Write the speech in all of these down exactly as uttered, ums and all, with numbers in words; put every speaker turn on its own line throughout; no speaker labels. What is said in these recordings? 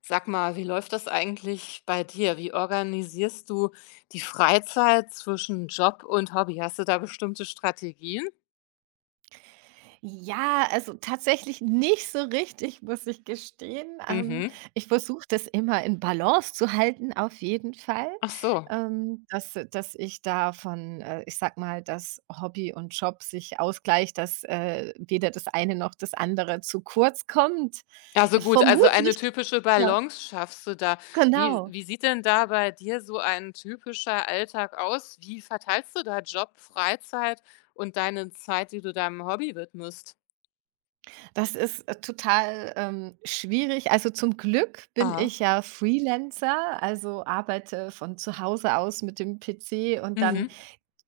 Sag mal, wie läuft das eigentlich bei dir? Wie organisierst du die Freizeit zwischen Job und Hobby? Hast du da bestimmte Strategien?
Ja, also tatsächlich nicht so richtig, muss ich gestehen. Ähm,
Mhm.
ich versuche das immer in Balance zu halten, auf jeden Fall,
Ach so.
ähm, dass äh, dass ich da von, äh ich sag mal, dass Hobby und Job sich ausgleicht, dass, äh, weder das eine noch das andere zu kurz kommt.
Also gut, also eine
Vermutlich
typische
ja,
Balance schaffst du da. Wie,
genau.
wie sieht denn da bei dir so ein typischer Alltag aus? Wie verteilst du da Job, Freizeit und deine Zeit, die du deinem Hobby widmest?
Das ist, äh, total, ähm, schwierig. Also, zum Glück bin
Ah.
ich ja Freelancer, also arbeite von zu Hause aus mit dem P C und dann
Mhm.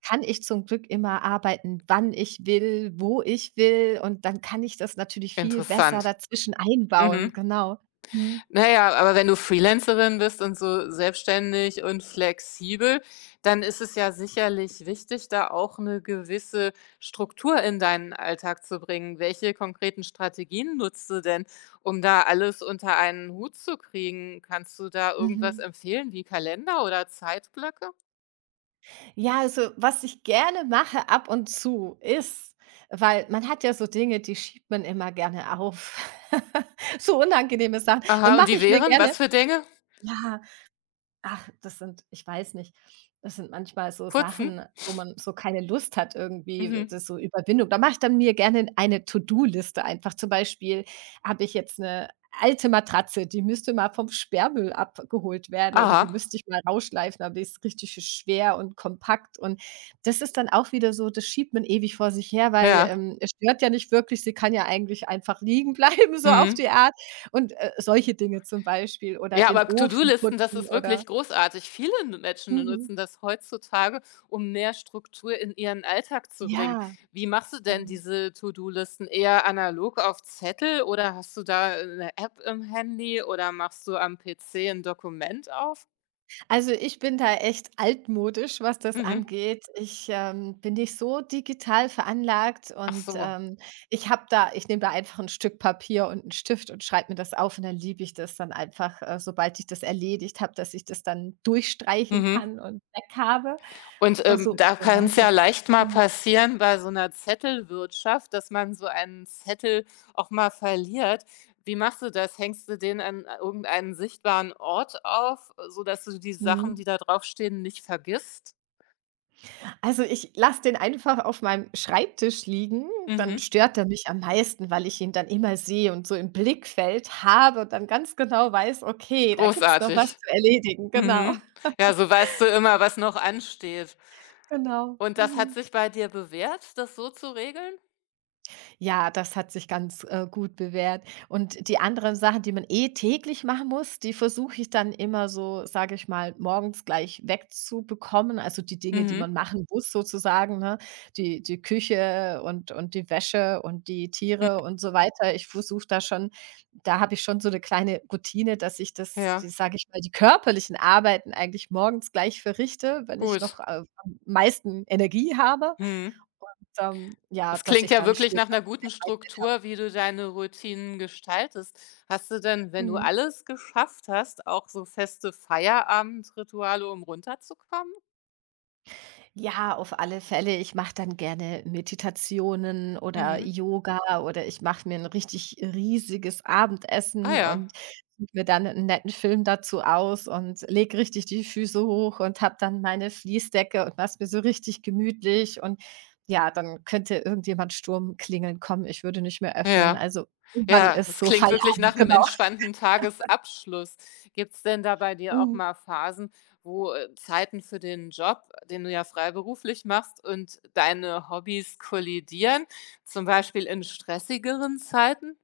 kann ich zum Glück immer arbeiten, wann ich will, wo ich will, und dann kann ich das natürlich viel besser
Interessant.
dazwischen einbauen,
Mhm.
genau. Mhm.
Na ja, aber wenn du Freelancerin bist und so selbstständig und flexibel, dann ist es ja sicherlich wichtig, da auch eine gewisse Struktur in deinen Alltag zu bringen. Welche konkreten Strategien nutzt du denn, um da alles unter einen Hut zu kriegen? Kannst du da irgendwas
Mhm.
empfehlen wie Kalender oder Zeitblöcke?
Ja, also, was ich gerne mache ab und zu ist, weil man hat ja so Dinge, die schiebt man immer gerne auf. So unangenehme Sachen. Dann
Aha, und
mache
die
ich mir
wären
gerne,
was für Dinge?
ja. Ach, das sind, ich weiß nicht, das sind manchmal so
Putzen?
Sachen, wo man so keine Lust hat irgendwie, das
Mhm.
ist so Überwindung. Da mache ich dann mir gerne eine To-do-Liste einfach. Zum Beispiel habe ich jetzt eine alte Matratze, die müsste mal vom Sperrmüll abgeholt werden oder die
Aha,
müsste ich mal rausschleifen, aber die ist richtig schön schwer und kompakt. Und das ist dann auch wieder so, das schiebt man ewig vor sich her, weil,
ja.
ähm, es stört ja nicht wirklich, sie kann ja eigentlich einfach liegen bleiben, so auf
Mhm.
die Art. Und, äh, solche Dinge zum Beispiel oder
Ja,
den
aber
Ofen
To-do-Listen, das
putzen
ist
oder.
wirklich großartig. Viele Menschen
Mhm.
nutzen das heutzutage, um mehr Struktur in ihren Alltag zu bringen.
Ja.
Wie machst du denn
Mhm.
diese To-do-Listen? Eher analog auf Zettel oder hast du da, eine App im Handy oder machst du am P C ein Dokument auf?
Also, ich bin da echt altmodisch, was das
Mhm.
angeht. Ich, ähm, bin nicht so digital veranlagt
Ach
und,
so.
ähm, ich habe da, ich nehme da einfach ein Stück Papier und einen Stift und schreibe mir das auf und dann liebe ich das dann einfach, äh, sobald ich das erledigt habe, dass ich das dann durchstreichen
Mhm.
kann und weg habe.
Und,
Äh,
ähm,
so
da
so
kann
mache ich
es
das.
ja leicht mal
Mhm.
passieren bei so einer Zettelwirtschaft, dass man so einen Zettel auch mal verliert. Wie machst du das? Hängst du den an irgendeinen sichtbaren Ort auf, sodass du die Sachen,
Mhm.
die da draufstehen, nicht vergisst?
Also, ich lasse den einfach auf meinem Schreibtisch liegen, dann
Mhm.
stört er mich am meisten, weil ich ihn dann immer sehe und so im Blickfeld habe und dann ganz genau weiß: „Okay, da gibt's noch was
Großartig.
zu erledigen.“ Genau,
Mhm. Ja, so weißt du immer, was noch ansteht.
genau.
Und das hat
Mhm.
sich bei dir bewährt, das so zu regeln?
Ja, das hat sich ganz, äh, gut bewährt. Und die anderen Sachen, die man eh täglich machen muss, die versuche ich dann immer so, sage ich mal, morgens gleich wegzubekommen. Also die Dinge, die man
Mhm.
machen muss sozusagen, ne? Die, die Küche und und die Wäsche und die
Hm.
Tiere und so weiter. Ich versuche da schon, da habe ich schon so eine kleine Routine, dass ich das,
Ja,
die, sage ich mal, die körperlichen Arbeiten eigentlich morgens gleich verrichte, wenn ich
gut.
noch, äh, am meisten Energie habe
Mhm.
und, ähm, ja,
Das
dass
klingt
ich
ja
dann
wirklich
später
nach einer guten
Freizeit habe.
Struktur, wie du deine Routinen gestaltest. Hast du denn, wenn du
Mhm.
alles geschafft hast, auch so feste Feierabendrituale, um runterzukommen?
Ja, auf alle Fälle. Ich mache dann gerne Meditationen oder
Mhm.
Yoga oder ich mache mir ein richtig riesiges
Ah
Abendessen
ja.
und suche mir dann einen netten Film dazu aus und lege richtig die Füße hoch und habe dann meine Fließdecke und mach's mir so richtig gemütlich und ja, dann könnte irgendjemand Sturm klingeln kommen. Ich würde nicht mehr öffnen.
Ja.
Also, irgendwann
Ja,
ist
das
so
klingt wirklich nach
Feierabend,
einem
genau.
entspannten Tagesabschluss. Gibt's denn da bei dir auch
Mhm.
mal Phasen, wo, äh, Zeiten für den Job, den du ja freiberuflich machst, und deine Hobbys kollidieren, zum Beispiel in stressigeren Zeiten?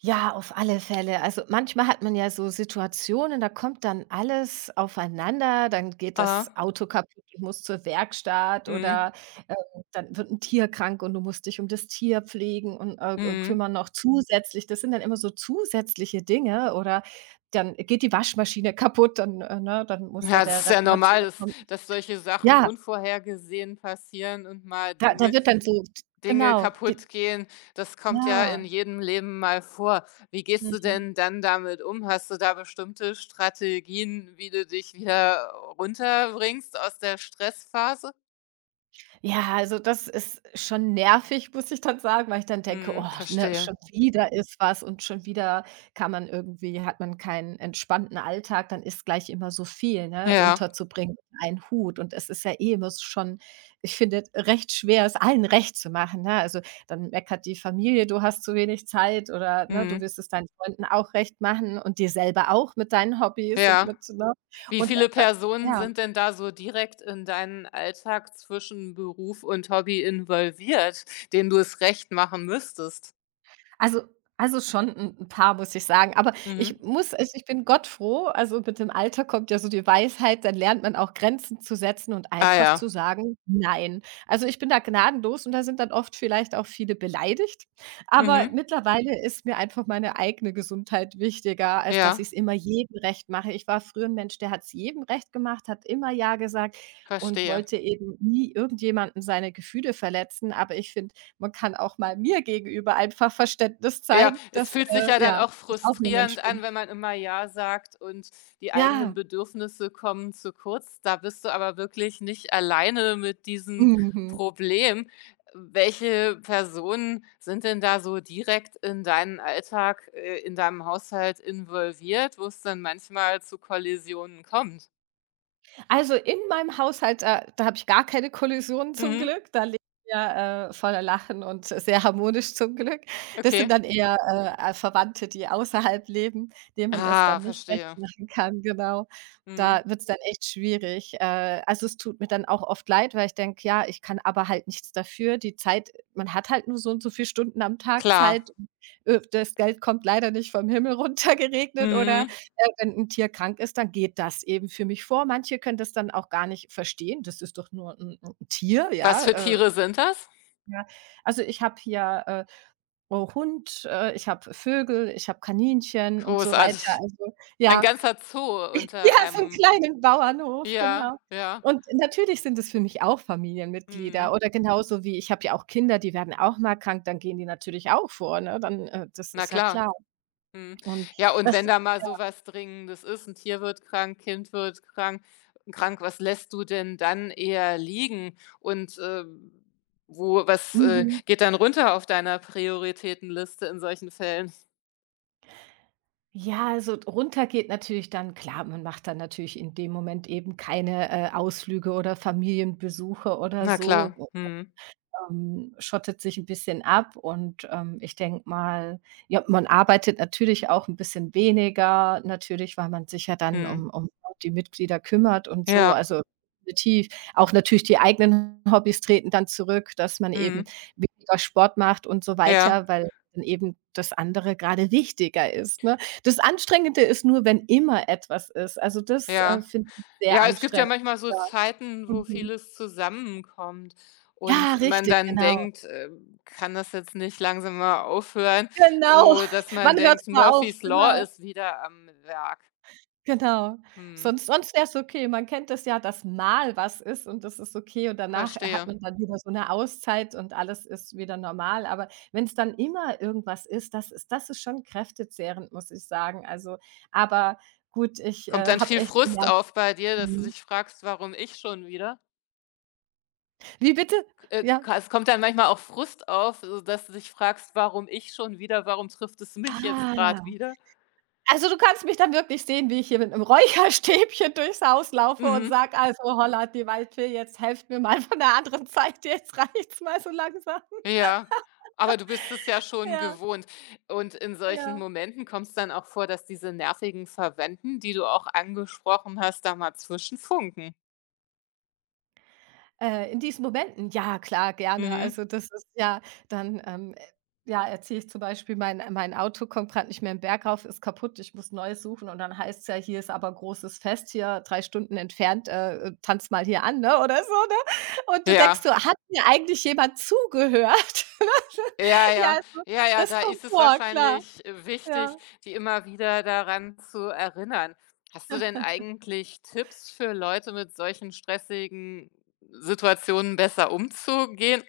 Ja, auf alle Fälle. Also manchmal hat man ja so Situationen, da kommt dann alles aufeinander, dann geht das
Ah.
Auto kaputt, ich muss zur Werkstatt
Mhm.
oder ähm, dann wird ein Tier krank und du musst dich um das Tier pflegen und äh, äh,
Mhm.
kümmern noch zusätzlich. Das sind dann immer so zusätzliche Dinge oder dann geht die Waschmaschine kaputt, dann, äh, ne, dann muss da
Ja, das
der
ist ja
Reparateur
normal, dass
kommen.
dass solche Sachen
Ja,
unvorhergesehen passieren und mal
da, da
Dinge
wird dann so,
Dinge
genau, die,
kaputt gehen. Das kommt ja
ja.
in jedem Leben mal vor. Wie gehst du
Mhm.
denn dann damit um? Hast du da bestimmte Strategien, wie du dich wieder runterbringst aus der Stressphase?
Ja, also das ist schon nervig, muss ich dann sagen, weil ich dann denke: „Oh,
Mhm,
ne,
verstehe.
schon wieder ist was und schon wieder kann man, irgendwie hat man keinen entspannten Alltag, dann ist gleich immer so viel, ne,
Ja,
unterzubringen ein Hut.“ Und es ist ja eh immer so schon, ich finde, recht schwer, es allen recht zu machen, ne? Also, dann meckert die Familie, du hast zu wenig Zeit oder, ne, du
mhm,
willst es deinen Freunden auch recht machen und dir selber auch mit deinen Hobbys und
ja.
mit, ne?
Wie
Und da
viele
da
Personen
ja.
sind denn da so direkt in deinen Alltag zwischen Beruf und Hobby involviert, denen du es recht machen müsstest?
Also also schon ein 'n paar, muss ich sagen. Aber ich
Mhm.
muss, also, ich bin gottfroh, also mit dem Alter kommt ja so die Weisheit, dann lernt man auch Grenzen zu setzen und
Ah
einfach zu
ja.
sagen: „Nein.“ Also, ich bin da gnadenlos und da sind dann oft vielleicht auch viele beleidigt. Aber
Mhm.
mittlerweile ist mir einfach meine eigene Gesundheit wichtiger, als dass ich es
Ja,
immer jedem recht mache. Ich war früher ein Mensch, der hat es jedem recht gemacht, hat immer „ja“ gesagt und
verstehe.
wollte eben nie irgendjemanden seine Gefühle verletzen. Aber ich finde, man kann auch mal mir gegenüber einfach Verständnis
Ja,
zeigen,
es
dass,
fühlt sich ja
äh,
dann
ja,
auch
ich auch nur Mensch
frustrierend an,
bin.
wenn man immer „ja“ sagt und die eigenen
Ja,
Bedürfnisse kommen zu kurz. Da bist du aber wirklich nicht alleine mit diesem
mhm.
Problem. Welche Personen sind denn da so direkt in deinen Alltag, äh, in deinem Haushalt involviert, wo es dann manchmal zu Kollisionen kommt?
Also, in meinem Haushalt, da da habe ich gar keine Kollisionen zum
Mhm.
Glück. Da leben wir, äh, voller Lachen und sehr harmonisch zum Glück. Das sind
Okay.
dann eher, äh, äh, Verwandte, die außerhalb leben, denen man es dann
Ah,
nicht recht
verstehe.
machen kann, genau.
Mhm.
Da wird es dann echt schwierig. Äh, also, es tut mir dann auch oft leid, weil ich denke: „Ja, ich kann aber halt nichts dafür.“ Die Zeit, man hat halt nur so und so viel Stunden am Tag Zeit.
Klar.
Äh, das Geld kommt leider nicht vom Himmel runter geregnet oder
Mhm.
äh, wenn ein Tier krank ist, dann geht das eben für mich vor. Manche können das dann auch gar nicht verstehen. Das ist doch nur ein 'n Tier,
Was für
ja, äh,
Tiere sind das?
ja. Also, ich habe hier, äh, oh, Hund, äh, ich habe Vögel, ich habe Kaninchen und so weiter.
Großartig.
Also,
Ein
ja.
ganzer Zoo
Ja,
unter
so einen
einem
kleinen Bauernhof,
ja,
genau.
ja.
Und natürlich sind es für mich auch Familienmitglieder
Mhm.
oder genauso wie, ich habe ja auch Kinder, die werden auch mal krank, dann gehen die natürlich auch vor, ne? Dann, äh das
Na
ist ja
klar.
klar.
Mhm.
Und
Ja, und
das
wenn da mal so was Dringendes ist, ein Tier wird krank, Kind wird krank krank, was lässt du denn dann eher liegen? Und, äh, wo was, äh,
mhm.
geht dann runter auf deiner Prioritätenliste in solchen Fällen?
Ja, also runter geht natürlich dann, klar, man macht dann natürlich in dem Moment eben keine, äh, Ausflüge oder Familienbesuche oder
Na
so,
klar. Mhm.
ähm, schottet sich ein bisschen ab und, ähm, ich denke mal, ja, man arbeitet natürlich auch ein bisschen weniger, natürlich, weil man sich ja dann
Mhm.
um um die Mitglieder kümmert und so,
Ja.
also definitiv. Auch natürlich die eigenen Hobbys treten dann zurück, dass man eben
Mhm.
weniger Sport macht und so
Ja.
weiter, weil dann eben das andere gerade wichtiger ist, ne? Das Anstrengende ist nur, wenn immer etwas ist. Also das, äh,
Ja.
finde ich sehr
Ja, es gibt ja
anstrengend.
manchmal so
Ja,
Zeiten, wo
mhm.
vieles zusammenkommt
Ja,
und man
richtig,
dann
genau.
denkt: „Äh, kann das jetzt nicht langsam mal aufhören?“
Genau.
So, dass man
Wann hört's
denkt,
mal auf?
Murphy's Law
Genau,
ist wieder am Werk.
genau.
Mhm,
Sonst sonst wär's okay. Man kennt das ja, dass mal was ist und das ist okay und danach hat
verstehe.
man dann wieder so 'ne Auszeit und alles ist wieder normal. Aber wenn's dann immer irgendwas ist, das ist das ist schon kräftezehrend, muss ich sagen. Also, aber gut, ich,
Kommt
äh,
dann
habe
viel
echt
Frust
gemerkt.
auf bei dir, dass du
Mhm.
dich fragst: „Warum ich schon wieder?“
Wie bitte?
äh,
Ja.
ka es kommt dann manchmal auch Frust auf, so dass du dich fragst: „Warum ich schon wieder? Warum trifft es mich jetzt gerade
Ah.
wieder?“
Also, du kannst mich dann wirklich sehen, wie ich hier mit 'nem Räucherstäbchen durchs Haus laufe und
Mhm.
sage: „Also, Holland, die Waldfee, jetzt helft mir mal von der anderen Seite, jetzt reicht's mal so langsam.“
Ja, aber du bist es ja schon
Ja,
gewohnt. Und in solchen
ja.
Momenten kommt es dann auch vor, dass diese nervigen Verwandten, die du auch angesprochen hast, da mal zwischenfunken.
Äh, in diesen Momenten, ja klar, gerne.
Mhm.
Also das ist ja dann, ähm, äh, ja, erzähle ich zum Beispiel, mein mein Auto kommt gerade nicht mehr im Berg rauf, ist kaputt, ich muss Neues suchen und dann heißt es ja, hier ist aber großes Fest, hier drei Stunden entfernt, äh, äh, tanz mal hier an, ne, oder so, ne? Und du denkst
Ja.
so: „Hat mir eigentlich jemand zugehört?“
Ja, ja.
Ja, so,
Ja, ja,
das
da
kommt
ist es
vor, klar,
wahrscheinlich, äh,
ja.
wichtig, die immer wieder daran zu erinnern. Hast du denn eigentlich Tipps für Leute, mit solchen stressigen Situationen besser umzugehen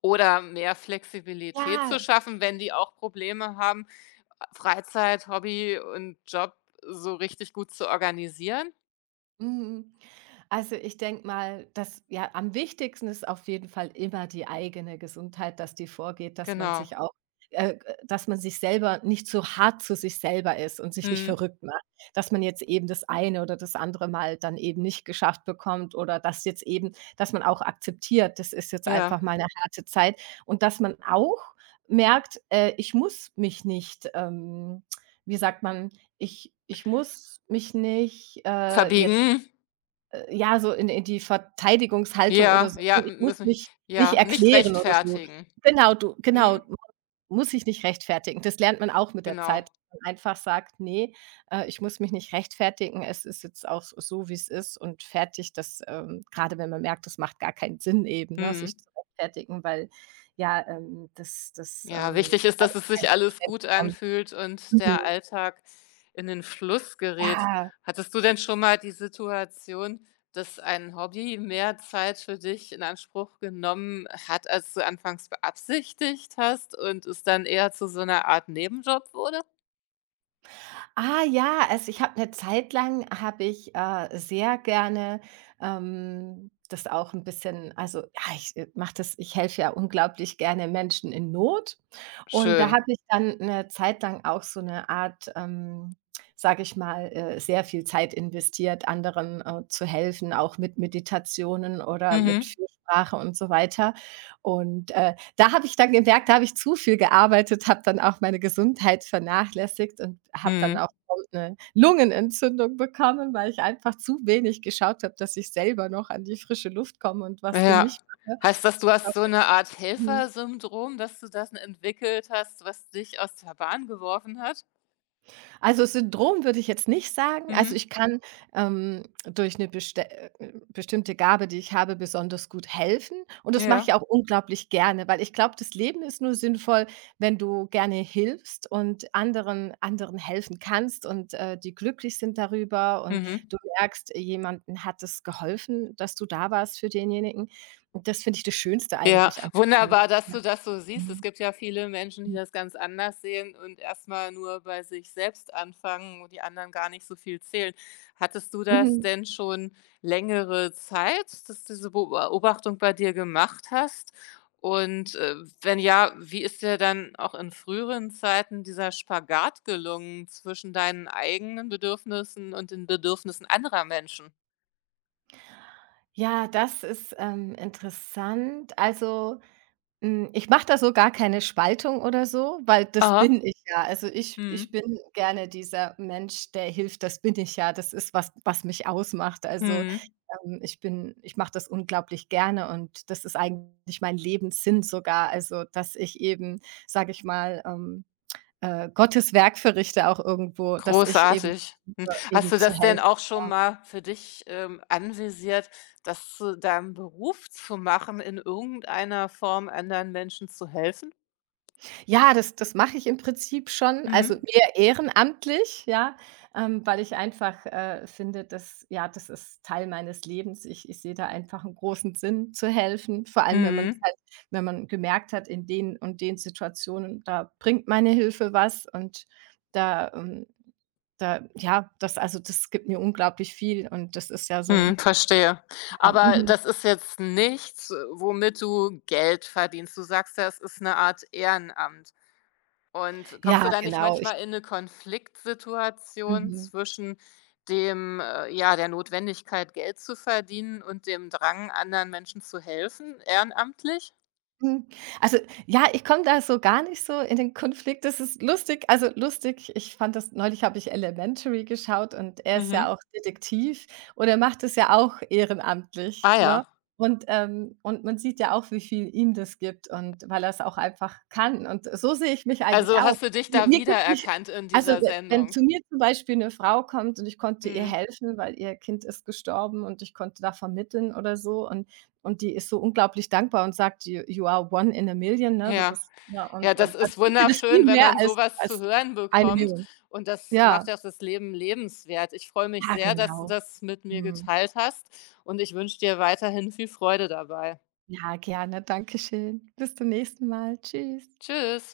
oder mehr Flexibilität
Ja.
zu schaffen, wenn die auch Probleme haben, Freizeit, Hobby und Job so richtig gut zu organisieren.
Mhm. Also, ich denke mal, dass, ja, am wichtigsten ist auf jeden Fall immer die eigene Gesundheit, dass die vorgeht, dass man
Genau.
sich auch äh, dass man sich selber nicht so hart zu sich selber ist und sich nicht
Mhm.
verrückt macht, dass man jetzt eben das eine oder das andere Mal dann eben nicht geschafft bekommt oder dass jetzt eben, dass man auch akzeptiert, das ist jetzt einfach
Ja.
mal eine harte Zeit und dass man auch merkt, äh, ich muss mich nicht, ähm wie sagt man, ich ich muss mich nicht, äh, jetzt
Verbiegen.
äh, ja, so in in die Verteidigungshaltung oder
Ja,
so.
ja,
Ich muss
müssen
mich nicht
ja, nicht
erklären oder so.
rechtfertigen.
Genau, du genau,
Mhm.
muss ich nicht rechtfertigen. Das lernt man auch mit der
Genau.
Zeit, dass man einfach sagt: nee, äh, ich muss mich nicht rechtfertigen. Es ist jetzt auch so, wie es ist und fertig.“ Das, ähm grade wenn man merkt, das macht gar keinen Sinn eben, ne,
Mhm.
sich zu rechtfertigen, weil ja, ähm, das das,
Ja,
ähm,
wichtig ist,
da
dass
eh
es
kein
sich alles
Verständnis
gut
kommt.
anfühlt und
Mhm.
der Alltag in den Fluss gerät.
Ja.
Hattest du denn schon mal die Situation, dass ein Hobby mehr Zeit für dich in Anspruch genommen hat, als du anfangs beabsichtigt hast und es dann eher zu so einer Art Nebenjob wurde?
Ah ja, also ich habe eine Zeit lang habe ich, äh, sehr gerne, ähm, das auch ein bisschen, also, ja, ich, äh, mache das, ich helfe ja unglaublich gerne Menschen in Not und da
Schön.
habe ich dann eine Zeit lang auch so eine Art, ähm, sage ich mal, äh, sehr viel Zeit investiert, anderen, äh, zu helfen, auch mit Meditationen oder mit
Mhm.
Fürsprache und so weiter und, äh da habe ich dann gemerkt, da habe ich zu viel gearbeitet, habe dann auch meine Gesundheit vernachlässigt und habe dann
Mhm.
auch eine Lungenentzündung bekommen, weil ich einfach zu wenig geschaut habe, dass ich selber noch an die frische Luft komme und was für
Ja.
mich mache.
Heißt das, du hast so eine Art Helfersyndrom, dass du das entwickelt hast, was dich aus der Bahn geworfen hat?
Also, Syndrom würde ich jetzt nicht sagen. Also,
Mhm.
ich kann, ähm, durch eine beste äh, bestimmte Gabe, die ich habe, besonders gut helfen und das mache
Ja.
ich auch unglaublich gerne, weil ich glaube, das Leben ist nur sinnvoll, wenn du gerne hilfst und anderen anderen helfen kannst und, äh, die glücklich sind darüber und
Mhm.
du merkst, jemandem hat es geholfen, dass du da warst für denjenigen. Und das finde ich das Schönste
Ja,
eigentlich am Leben.
wunderbar, dass
Ja.
du das so siehst. Es
Mhm.
gibt ja viele Menschen, die das ganz anders sehen und erst mal nur bei sich selbst anfangen, und die anderen gar nicht so viel zählen. Hattest du das
Mhm.
denn schon längere Zeit, dass du diese Beobachtung bei dir gemacht hast? Und, äh, wenn ja, wie ist dir dann auch in früheren Zeiten dieser Spagat gelungen zwischen deinen eigenen Bedürfnissen und den Bedürfnissen anderer Menschen?
Ja, das ist, ähm, interessant. Also, hm, ich mache da so gar keine Spaltung oder so, weil das bin
Aha.
ich ja. Also, ich
Hm,
ich bin gerne dieser Mensch, der hilft, das bin ich ja. Das ist was, was mich ausmacht. Also,
hm,
ähm, ich bin, ich mache das unglaublich gerne und das ist eigentlich mein Lebenssinn sogar. Also, dass ich eben, sage ich mal, ähm, äh, Gottes Werk verrichte auch irgendwo, dass ich eben
großartig.
versuche,
Hast
eben
du
zu
das
helfen.
denn auch schon mal für dich, ähm, anvisiert, das zu deinem Beruf zu machen, in irgendeiner Form anderen Menschen zu helfen?
Ja, das das mache ich im Prinzip schon, also
Mhm.
eher ehrenamtlich, ja, ähm, weil ich einfach, äh, finde, dass ja, das ist Teil meines Lebens. Ich ich sehe da einfach einen großen Sinn zu helfen, vor allem, wenn man
Mhm.
halt, wenn man gemerkt hat, in den und den Situationen, da bringt meine Hilfe was und da, ähm, da ja, das, also, das gibt mir unglaublich viel und das ist ja so
Mhm,
ein
verstehe.
ja,
Aber
mhm.
das ist jetzt nichts, äh, womit du Geld verdienst. Du sagst ja, es ist eine Art Ehrenamt. Und kommst du
Ja,
da nicht
genau, ich
manchmal in eine Konfliktsituation
mhm.
zwischen dem, äh ja, der Notwendigkeit, Geld zu verdienen und dem Drang, anderen Menschen zu helfen, ehrenamtlich?
Hm, also, ja, ich komme da so gar nicht so in den Konflikt. Das ist lustig. Also, lustig, ich fand, das neulich habe ich Elementary geschaut und er ist ja auch
Mhm.
Detektiv und er macht es ja auch ehrenamtlich,
Ah
ne?
ja.
Und, ähm und man sieht ja auch, wie viel ihm das gibt und weil er es auch einfach kann und so sehe ich mich eigentlich
Also,
auch.
hast du dich
Mir
da
mir gibt nicht,
wiedererkannt in
also,
dieser
we wenn
Sendung?
zu mir zum Beispiel eine Frau kommt und ich konnte ihr
Mhm.
helfen, weil ihr Kind ist gestorben und ich konnte da vermitteln oder so und und die ist so unglaublich dankbar und sagt: „You you are one in a million“, ne? Du
Ja.
bist ja,
Ja,
und
das
und dann
ist
bringt mir das viel
wunderschön, wenn
mehr
man
als
sowas zu
als
hören
eine
bekommt
Million.
und das
Ja,
macht ja auch das Leben lebenswert. Ich freue mich
ja,
sehr, dass du
genau.
das mit mir
Mhm.
geteilt hast und ich wünsche dir weiterhin viel Freude dabei.
Ja, gerne. Dankeschön. Bis zum nächsten Mal. Tschüss.
Tschüss.